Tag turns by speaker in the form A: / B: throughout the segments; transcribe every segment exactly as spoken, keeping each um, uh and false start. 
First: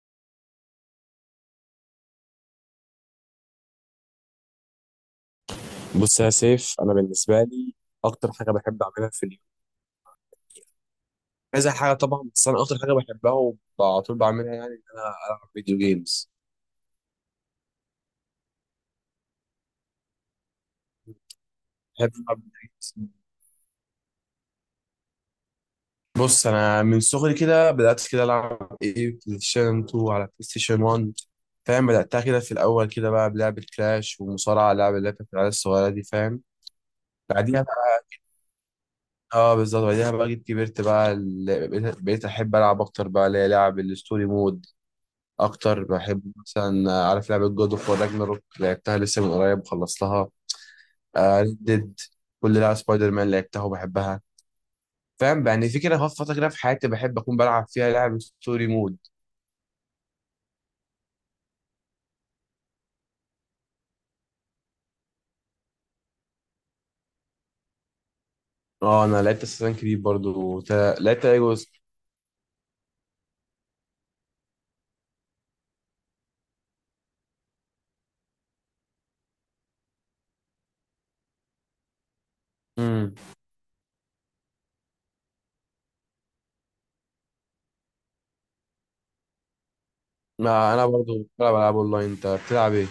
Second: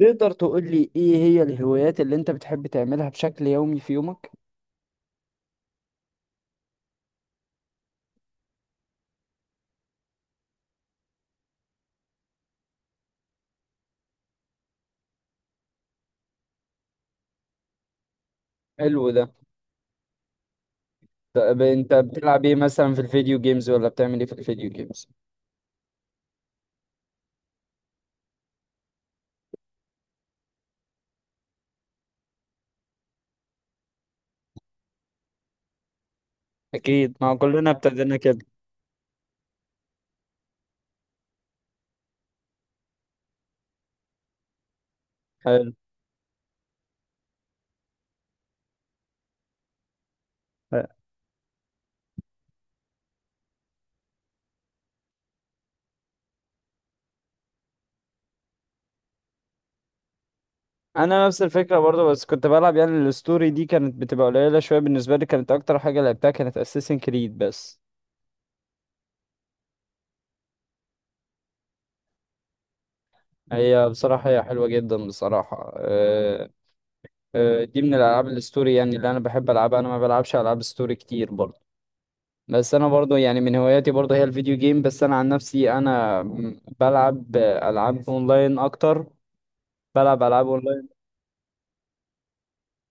A: تقدر تقول لي ايه هي الهوايات اللي انت بتحب تعملها بشكل يومي في يومك؟
B: بص يا سيف، انا بالنسبه لي اكتر حاجه بحب اعملها في اليوم كذا حاجه طبعا. بس انا اكتر حاجه بحبها وعلى طول بعملها يعني ان انا العب فيديو جيمز.
A: حلو ده. طب انت
B: بحب العب
A: بتلعب
B: فيديو
A: ايه مثلا في
B: جيمز.
A: الفيديو جيمز ولا بتعمل ايه في الفيديو جيمز؟
B: بص انا من صغري كده بدات كده العب ايه، بلاي ستيشن اتنين على بلاي ستيشن واحد. فاهم، بداتها كده في الاول كده بقى بلعبه كلاش ومصارعه، لعبه اللي هي بتاعت العيال الصغيره دي. فاهم.
A: اكيد، ما هو
B: بعديها
A: كلنا
B: بقى،
A: ابتدينا كده.
B: اه بالظبط، بعديها بقى جيت كبرت بقى ال- بقيت بقيت احب العب اكتر بقى اللي هي لعب الستوري مود.
A: حلو.
B: اكتر بحب مثلا آه، عارف لعبه جود اوف وور راجناروك، لعبتها لسه من قريب، خلصتها. ريد ديد، كل لعبه سبايدر مان لعبتها وبحبها. فاهم، يعني في كده خلاص فتره كده في حياتي بحب اكون بلعب فيها لعب ستوري مود.
A: انا نفس الفكره برضه، بس كنت بلعب يعني الستوري دي كانت بتبقى قليله شويه بالنسبه لي، كانت اكتر حاجه لعبتها كانت اساسن كريد بس.
B: اه انا لعبت اساسن كريد برضو. تا- لعبت اي جزء؟
A: هي بصراحه هي حلوه جدا بصراحه، أه أه دي من الالعاب الستوري يعني اللي انا بحب العبها. انا ما بلعبش العاب ستوري كتير برضه، بس انا
B: امم
A: برضو يعني من هواياتي برضو هي الفيديو جيم. بس انا عن نفسي انا م- بلعب العاب اونلاين اكتر. بلعب العاب
B: ما انا
A: اونلاين
B: برضو بلعب العاب اونلاين انت بتلعب ايه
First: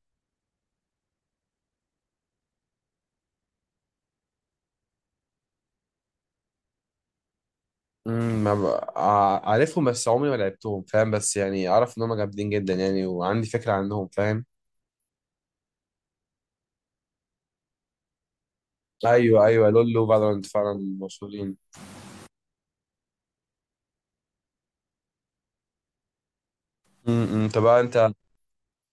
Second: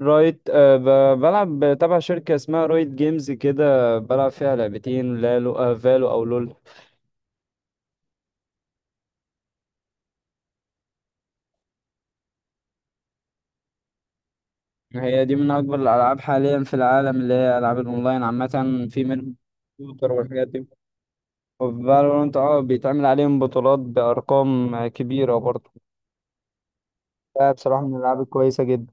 A: رايت، آه، ب- بلعب تبع شركة اسمها رايت جيمز كده، بلعب فيها لعبتين لالو، آه، فالو او لول.
B: امم ما ب... ع- عارفهم بس عمري ما لعبتهم، فاهم، بس يعني اعرف ان هم جامدين جدا يعني، وعندي فكره عنهم، فاهم.
A: هي دي من اكبر الالعاب حاليا في العالم، اللي هي العاب الاونلاين عامة، في منهم
B: ايوه ايوه، لولو
A: كمبيوتر
B: وفالورانت
A: والحاجات دي.
B: فعلا مشهورين.
A: وفالورانت، اه، بيتعمل عليهم بطولات بارقام كبيرة برضو.
B: امم
A: ده
B: طب بقى
A: بصراحة من
B: انت
A: الالعاب الكويسة جدا.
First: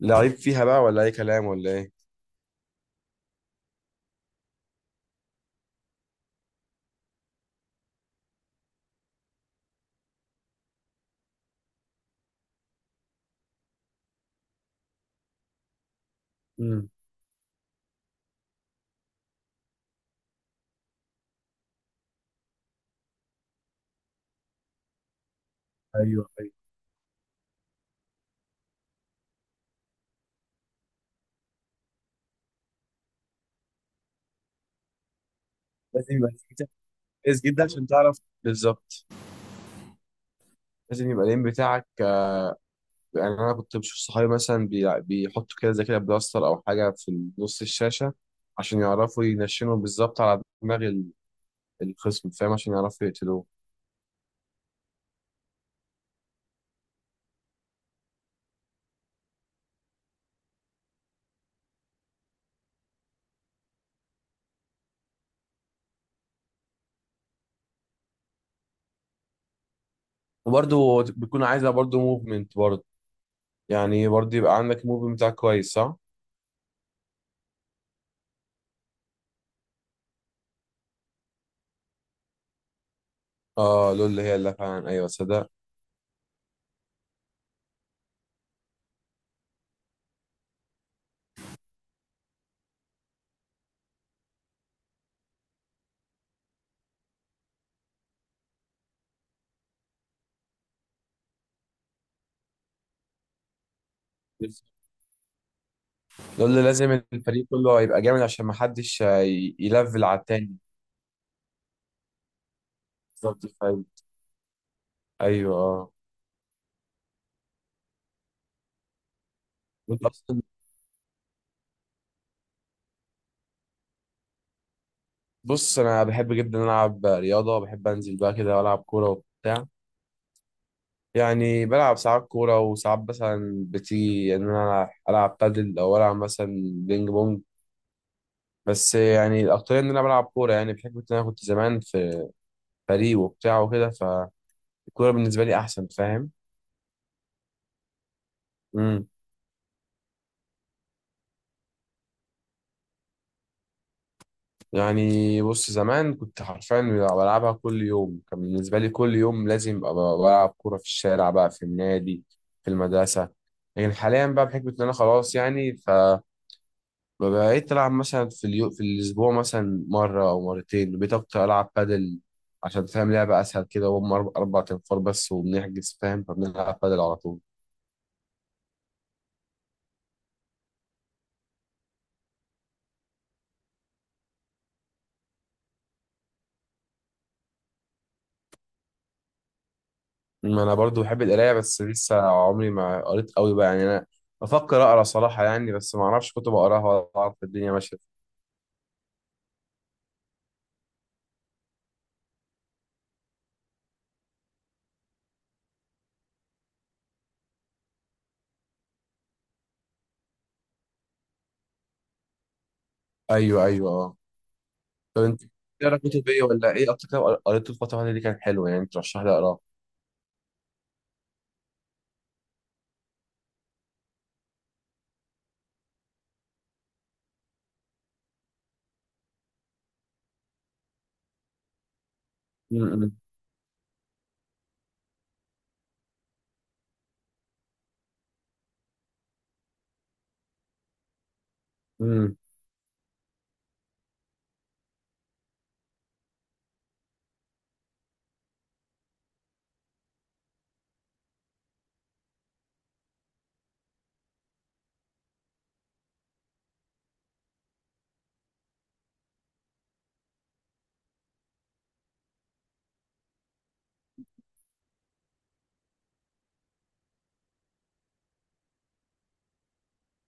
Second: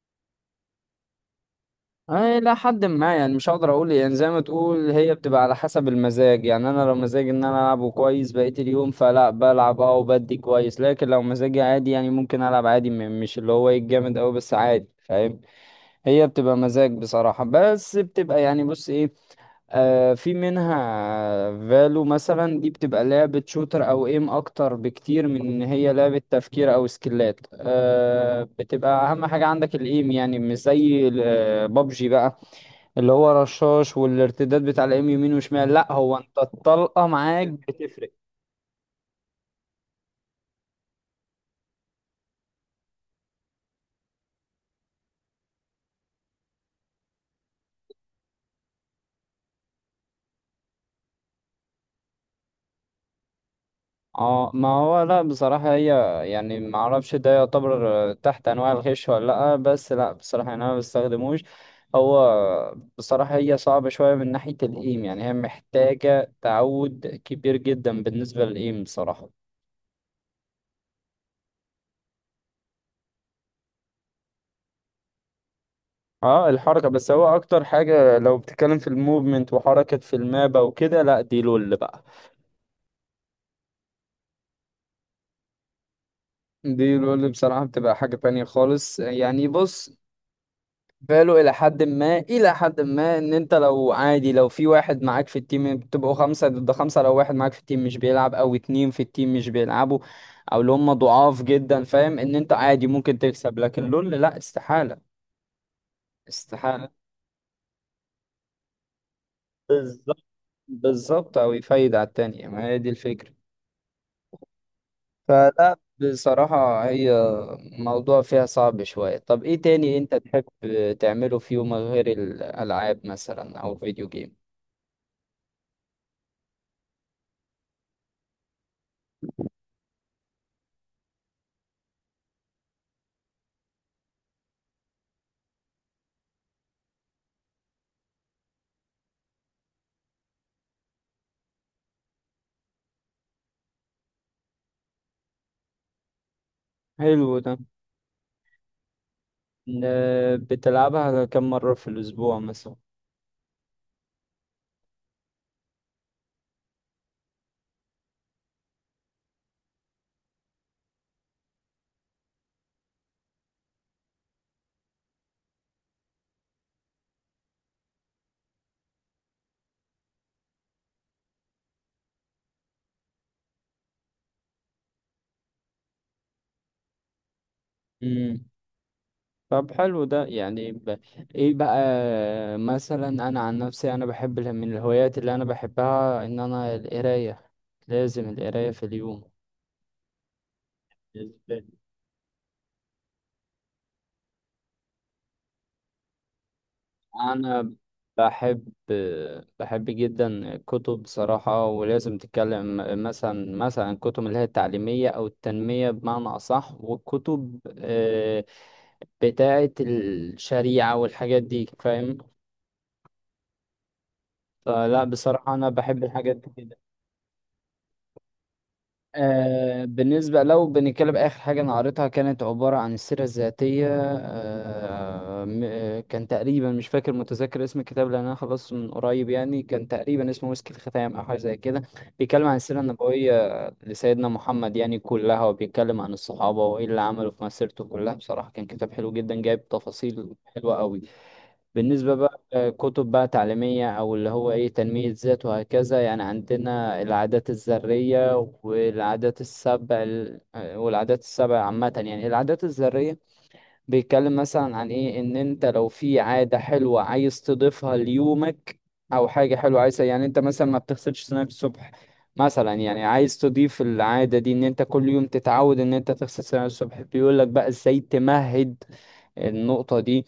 B: لعيب فيها بقى ولا اي كلام ولا ايه؟
A: أي لا، حد ما يعني مش هقدر اقول، يعني زي ما تقول هي بتبقى على حسب المزاج. يعني انا لو مزاجي ان انا العبه كويس بقية اليوم فلا بلعب اه، وبدي كويس. لكن لو مزاجي عادي يعني ممكن العب عادي، م- مش اللي هو ايه الجامد اوي، بس عادي، فاهم؟ هي بتبقى
B: امم،
A: مزاج بصراحة، بس بتبقى يعني بص ايه، آه في منها. فالو مثلا دي بتبقى لعبة شوتر او ايم اكتر بكتير من ان هي لعبة
B: ايوه ايوه،
A: تفكير او سكيلات، آه، بتبقى اهم حاجة عندك الايم، يعني مش زي بابجي بقى اللي هو رشاش والارتداد بتاع الام يمين وشمال. لا،
B: لازم
A: هو
B: يبقى
A: انت
B: التيم بتاعك
A: الطلقه
B: كويس
A: معاك
B: جدا عشان
A: بتفرق.
B: تعرف بالظبط. لازم يبقى الام بتاعك آه، يعني انا كنت بشوف صحابي مثلا بي- بيحطوا كده زي كده بلاستر او حاجه في نص الشاشه، عشان يعرفوا ينشنوا بالظبط على دماغ ال- الخصم، فاهم، عشان يعرفوا يقتلوه.
A: اه، ما هو لا بصراحه هي، يعني ما اعرفش ده يعتبر آه، تحت انواع الغش ولا لا، بس لا بصراحه يعني انا ما بستخدموش. هو بصراحه هي صعبه شويه من ناحيه الايم، يعني هي محتاجه تعود كبير جدا بالنسبه للايم بصراحه.
B: وبرده بيكون عايزه برده موفمنت برده، يعني برده يبقى عندك موفمنت بتاعك كويس، صح.
A: اه الحركة، بس هو اكتر حاجة لو بتتكلم في الموفمنت وحركة في المابة وكده، لا دي لول بقى.
B: اه، لول هي اللي فعلا، ايوه صدق.
A: دي لول بصراحة بتبقى حاجة تانية خالص. يعني بص، فالو إلى حد ما إلى حد ما إن أنت لو عادي، لو في واحد معاك في التيم بتبقوا خمسة ضد خمسة، لو واحد معاك في التيم مش بيلعب أو اتنين في التيم مش بيلعبوا أو اللي هم ضعاف جدا، فاهم إن أنت عادي ممكن تكسب. لكن لول لأ، استحالة،
B: لول
A: استحالة.
B: لازم الفريق كله يبقى جامد عشان ما حدش آه، ي- يلفل على
A: بالظبط.
B: التاني.
A: بالظبط، أو يفايد على التانية، ما هي دي الفكرة.
B: بالظبط، فاهم، ايوه
A: فلا
B: اه.
A: بصراحة هي موضوع فيها صعب شوية. طب ايه تاني
B: وانت
A: انت
B: اصلا،
A: تحب تعمله في يومك غير الألعاب مثلا أو الفيديو جيم؟
B: بص انا بحب جدا العب رياضه، بحب انزل بقى كده والعب كوره وبتاع. يعني بلعب ساعات كوره وساعات مثلا بتيجي ان انا العب بادل او العب مثلا بينج بونج. بس يعني الاكتريه ان انا بلعب كوره، يعني بحكم ان انا كنت زمان في فريق وبتاع وكده، فالكوره بالنسبه لي احسن، فاهم.
A: حلو ده. ن- بتلعبها كم مرة في الأسبوع مثلا؟
B: يعني بص، زمان كنت حرفيا بلعبها كل يوم، كان بالنسبة لي كل يوم لازم أبقى بلعب كورة في الشارع، بقى في النادي، في المدرسة. لكن حاليا بقى بحكم إن أنا خلاص يعني، فبقيت ألعب مثلا في اليو... في الأسبوع مثلا مرة أو مرتين، بقيت أكتر ألعب بادل عشان فاهم لعبة أسهل كده، وهم أربع أربع تنفار بس وبنحجز، فاهم، فبنلعب بادل على طول.
A: مم. طب حلو ده، يعني ب... ايه بقى، مثلا انا عن نفسي انا بحب ال- من الهوايات اللي انا بحبها ان انا القراية. لازم القراية في اليوم
B: ما أنا برضو بحب
A: بالنسبة
B: القراية،
A: لي.
B: بس لسه عمري ما قريت قوي بقى يعني. أنا بفكر أقرأ صراحة يعني، بس ما أعرفش كتب أقراها ولا أعرف
A: انا
B: الدنيا ماشية.
A: بحب، بحب جدا الكتب بصراحة، ولازم تتكلم مثلا مثلا الكتب اللي هي التعليمية او التنمية بمعنى اصح، والكتب آه، بتاعة الشريعة والحاجات دي، فاهم؟
B: ايوه ايوه اه.
A: فلا
B: طب انت
A: بصراحة انا
B: بتقرا
A: بحب
B: كتب
A: الحاجات
B: ايه،
A: دي
B: ولا
A: جدا.
B: ايه اكتر كتاب قريته الفتره اللي دي كان حلو يعني ترشح لي اقراه؟
A: آه، بالنسبة لو بنتكلم آخر حاجة أنا قريتها، كانت عبارة عن السيرة الذاتية، آه م- آه، كان تقريبا مش فاكر متذكر اسم الكتاب لأن أنا خلصته من قريب، يعني كان تقريبا اسمه مسك الختام أو حاجة زي كده. بيتكلم عن السيرة
B: امم.
A: النبوية لسيدنا محمد يعني كلها، وبيتكلم عن الصحابة وإيه اللي عملوا في مسيرته كلها. بصراحة كان كتاب حلو جدا، جايب تفاصيل حلوة أوي. بالنسبة
B: امم،
A: بقى آه، كتب بقى تعليمية أو اللي هو إيه تنمية ذات وهكذا، يعني عندنا العادات الذرية والعادات السبع ال- آه، والعادات السبع عامة، يعني العادات الذرية بيتكلم مثلا عن إيه إن أنت لو في عادة حلوة عايز تضيفها ليومك، أو حاجة حلوة عايز، يعني أنت مثلا ما بتغسلش سنانك الصبح مثلا، يعني عايز تضيف العادة دي إن أنت كل يوم تتعود إن أنت تغسل سنانك الصبح، بيقول لك بقى إزاي تمهد النقطة دي.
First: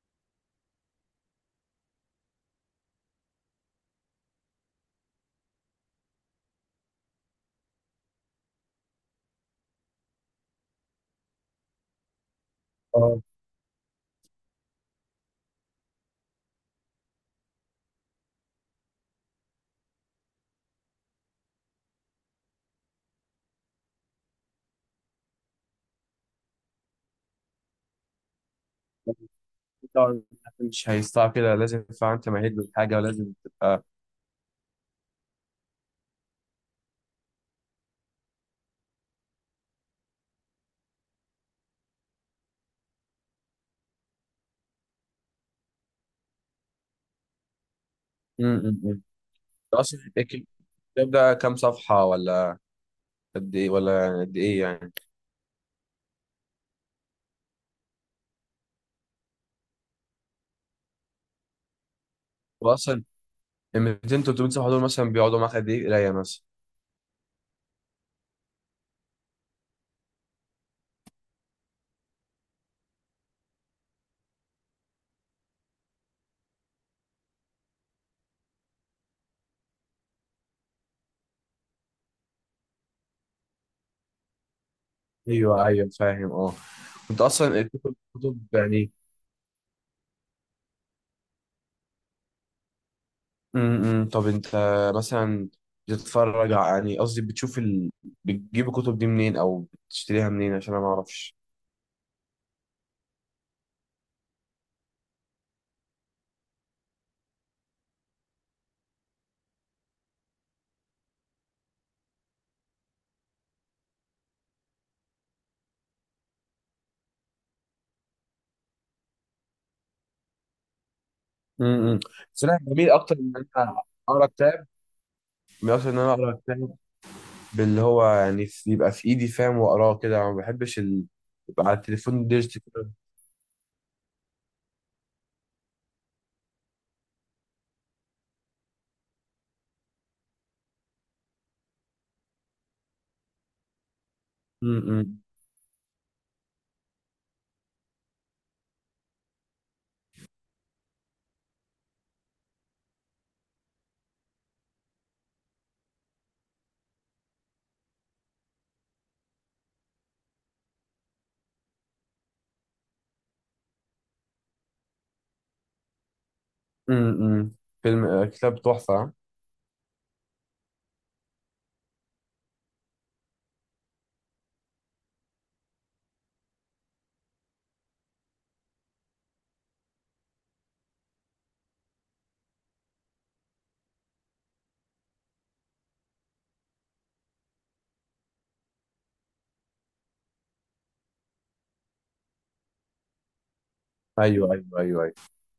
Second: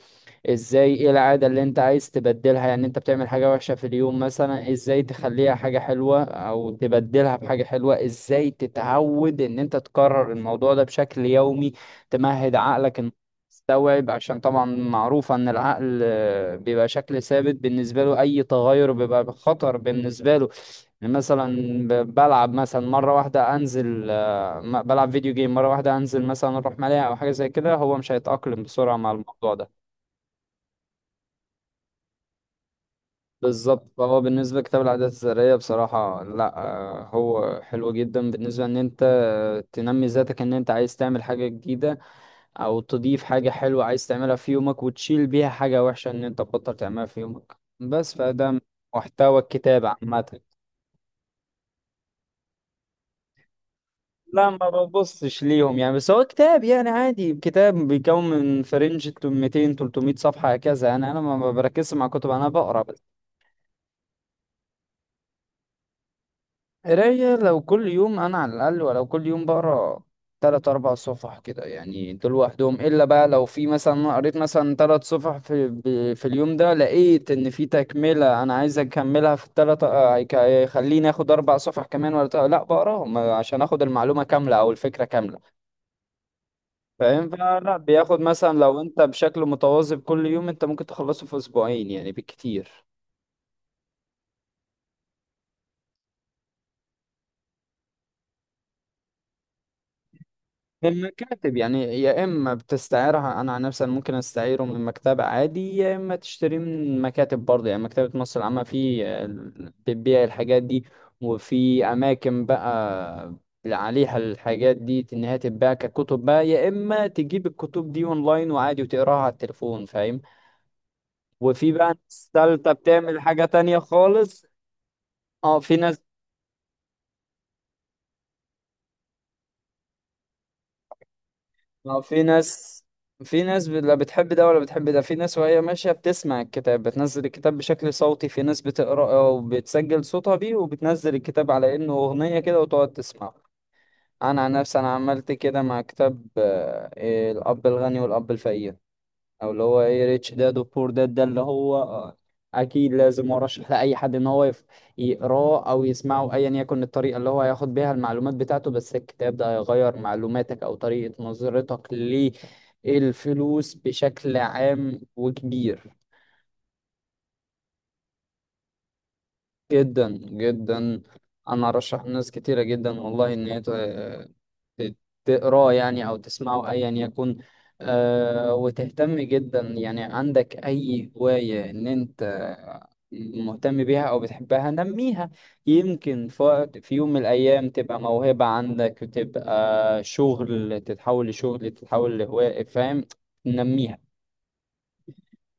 A: ازاي ايه العادة اللي انت عايز تبدلها، يعني انت بتعمل حاجة وحشة في اليوم مثلا، ازاي تخليها حاجة حلوة او تبدلها بحاجة حلوة، ازاي تتعود ان انت تكرر الموضوع ده بشكل يومي، تمهد عقلك ان
B: اه،
A: يستوعب، عشان طبعا معروفة ان العقل آه، بيبقى شكل ثابت بالنسبة له، اي تغير بيبقى خطر بالنسبة له. يعني مثلا ب- بلعب مثلا مرة واحدة انزل، آه، م- بلعب فيديو جيم مرة واحدة انزل مثلا اروح ملاهي او حاجة زي كده، هو مش هيتأقلم بسرعة مع الموضوع ده.
B: طبعاً مش هيستوعب كده، لازم فعلا انت مهيد بالحاجه ولازم تبقى.
A: بالظبط. فهو بالنسبة لكتاب العادات الذرية بصراحة لا، آه، هو حلو جدا بالنسبة ان انت آه، تنمي ذاتك، ان انت عايز تعمل حاجة جديدة او تضيف حاجة حلوة عايز تعملها في يومك وتشيل بيها حاجة وحشة ان انت تبطل تعملها في يومك بس. فده
B: امم
A: محتوى الكتاب
B: اصلا
A: عامة.
B: الكتاب ده كام صفحه، ولا قد ايه، ولا يعني قد
A: لا
B: ايه
A: ما
B: يعني؟
A: ببصش ليهم يعني، بس هو كتاب يعني عادي، كتاب بيكون من فرنج مئتين تلت مية صفحة هكذا، يعني انا ما ما بركزش مع كتب انا بقرا.
B: واصلا ال ميتين ثلاث مئة صفحه دول مثلا بيقعدوا معاك قد ايه قرايه مثلا؟
A: قراية لو كل يوم، أنا على الأقل ولو كل يوم بقرا تلات أربع صفح كده يعني، دول لوحدهم. إلا بقى لو في مثلا أنا قريت مثلا تلات صفح في ب- في اليوم ده، لقيت إن في تكملة أنا عايز أكملها في التلات، آه، هيك- هيخليني آخد أربع صفح كمان ولا تلات- لأ بقراهم عشان آخد المعلومة كاملة أو الفكرة كاملة،
B: ايوه ايوه فاهم اه. انت
A: فاهم؟
B: اصلا
A: فلا
B: الكتب
A: بياخد
B: كتب
A: مثلا لو
B: يعني،
A: أنت بشكل متواظب كل يوم، أنت ممكن تخلصه في أسبوعين يعني بالكتير.
B: امم طب انت مثلا بتتفرج ع- يعني قصدي بتشوف ال... بتجيب الكتب دي منين او بتشتريها منين، عشان انا ما
A: من
B: اعرفش؟
A: مكاتب يعني، يا اما بتستعيرها، انا عن نفسي أنا ممكن استعيره من مكتبة عادي، يا اما تشتريه من مكاتب برضه، يعني مكتبة مصر العامة في ال- بتبيع الحاجات دي، وفي اماكن بقى عليها الحاجات دي ان هي تتباع ككتب بقى، يا اما تجيب الكتب دي اونلاين وعادي وتقراها على التليفون، فاهم؟ وفي بقى
B: امم
A: ناس
B: بس انا
A: تالتة
B: بميل اكتر
A: بتعمل
B: ان
A: حاجة تانية
B: انا اقرا
A: خالص.
B: كتاب
A: اه
B: بميل
A: في
B: اكتر ان
A: ناس.
B: انا اقرا كتاب، باللي هو يعني في- يبقى في ايدي، فاهم، واقراه كده. ما بحبش ال... يبقى على
A: ما هو في
B: التليفون
A: ناس،
B: ديجيتال.
A: في ناس ب- لا بتحب ده ولا بتحب ده. في ناس وهي ماشية بتسمع الكتاب، بتنزل الكتاب بشكل صوتي، في ناس بتقرأ وبتسجل صوتها بيه وبتنزل الكتاب على إنه أغنية كده وتقعد تسمعه. أنا عن نفسي أنا
B: امم.
A: عملت كده مع كتاب آه، إيه، الأب الغني والأب الفقير، او اللي هو ايه ريتش داد وبور داد، ده اللي هو آه، اكيد لازم ارشح لاي حد ان هو يف- يقراه او يسمعه ايا يكن الطريقه اللي هو هياخد بيها المعلومات بتاعته. بس الكتاب ده هيغير معلوماتك او طريقه نظرتك للفلوس بشكل عام وكبير
B: امم فيلم، آه، كتاب تحفه، ها؟
A: جدا جدا. انا ارشح ناس كتيره جدا والله ان هي تقراه يعني أو تسمعه أيا يكن. آه، وتهتم جدا، يعني عندك أي هواية إن أنت مهتم بيها أو بتحبها، نميها. يمكن ف- في يوم من الأيام تبقى موهبة عندك وتبقى شغل، تتحول لشغل تتحول لهواية، فاهم؟ نميها.
B: ايوه ايوه ايوه ايوه.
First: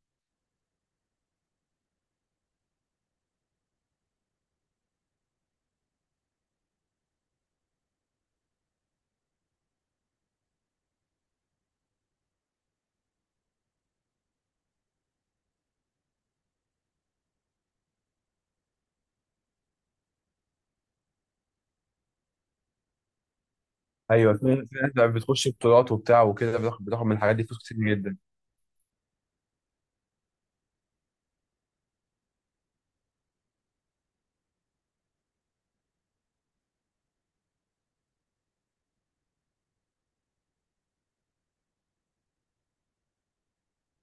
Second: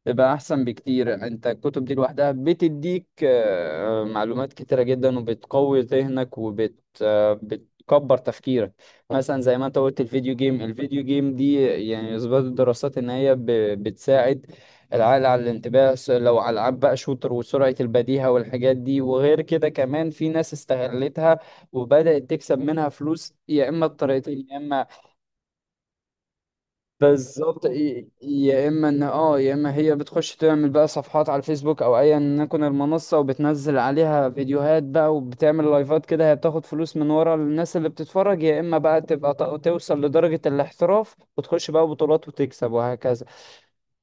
A: بيبقى احسن بكتير. انت الكتب دي لوحدها بتديك آه، معلومات كتيرة جدا، وبتقوي ذهنك وبت آه، بتكبر تفكيرك. مثلا زي ما انت قلت الفيديو جيم، الفيديو جيم دي يعني اثبت الدراسات ان هي ب- بتساعد العقل على الانتباه، س- لو على العاب بقى شوتر وسرعة البديهة والحاجات دي. وغير كده كمان في ناس استغلتها وبدأت تكسب منها فلوس، يا اما
B: ايوه، في
A: بطريقتين، يا
B: في
A: اما
B: ناس بتخش بطولات وبتاع وكده، بتاخد بتاخد من الحاجات دي فلوس
A: بالظبط،
B: كتير
A: ي-
B: جدا.
A: يا اما ان اه، يا اما هي بتخش تعمل بقى صفحات على الفيسبوك او ايا يكن المنصه، وبتنزل عليها فيديوهات بقى وبتعمل لايفات كده، هي بتاخد فلوس من ورا الناس اللي بتتفرج. يا اما بقى تبقى ت- توصل لدرجه الاحتراف وتخش بقى بطولات وتكسب وهكذا.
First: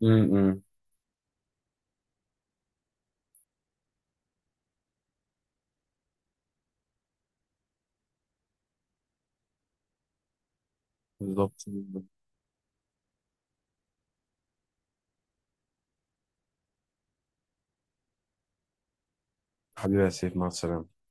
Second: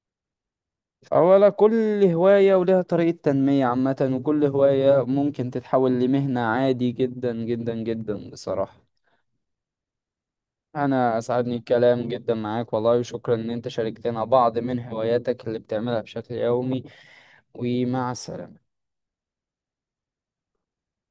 B: امم.
A: اولا كل هوايه ولها طريقه تنميه عامه، وكل هوايه ممكن تتحول لمهنه عادي جدا جدا جدا بصراحه. أنا أسعدني
B: بالظبط.
A: الكلام جدا معاك والله، وشكرا إن أنت شاركتنا بعض من هواياتك اللي بتعملها بشكل يومي. ومع السلامة.
B: حبيبي يا سيف، مع السلامة.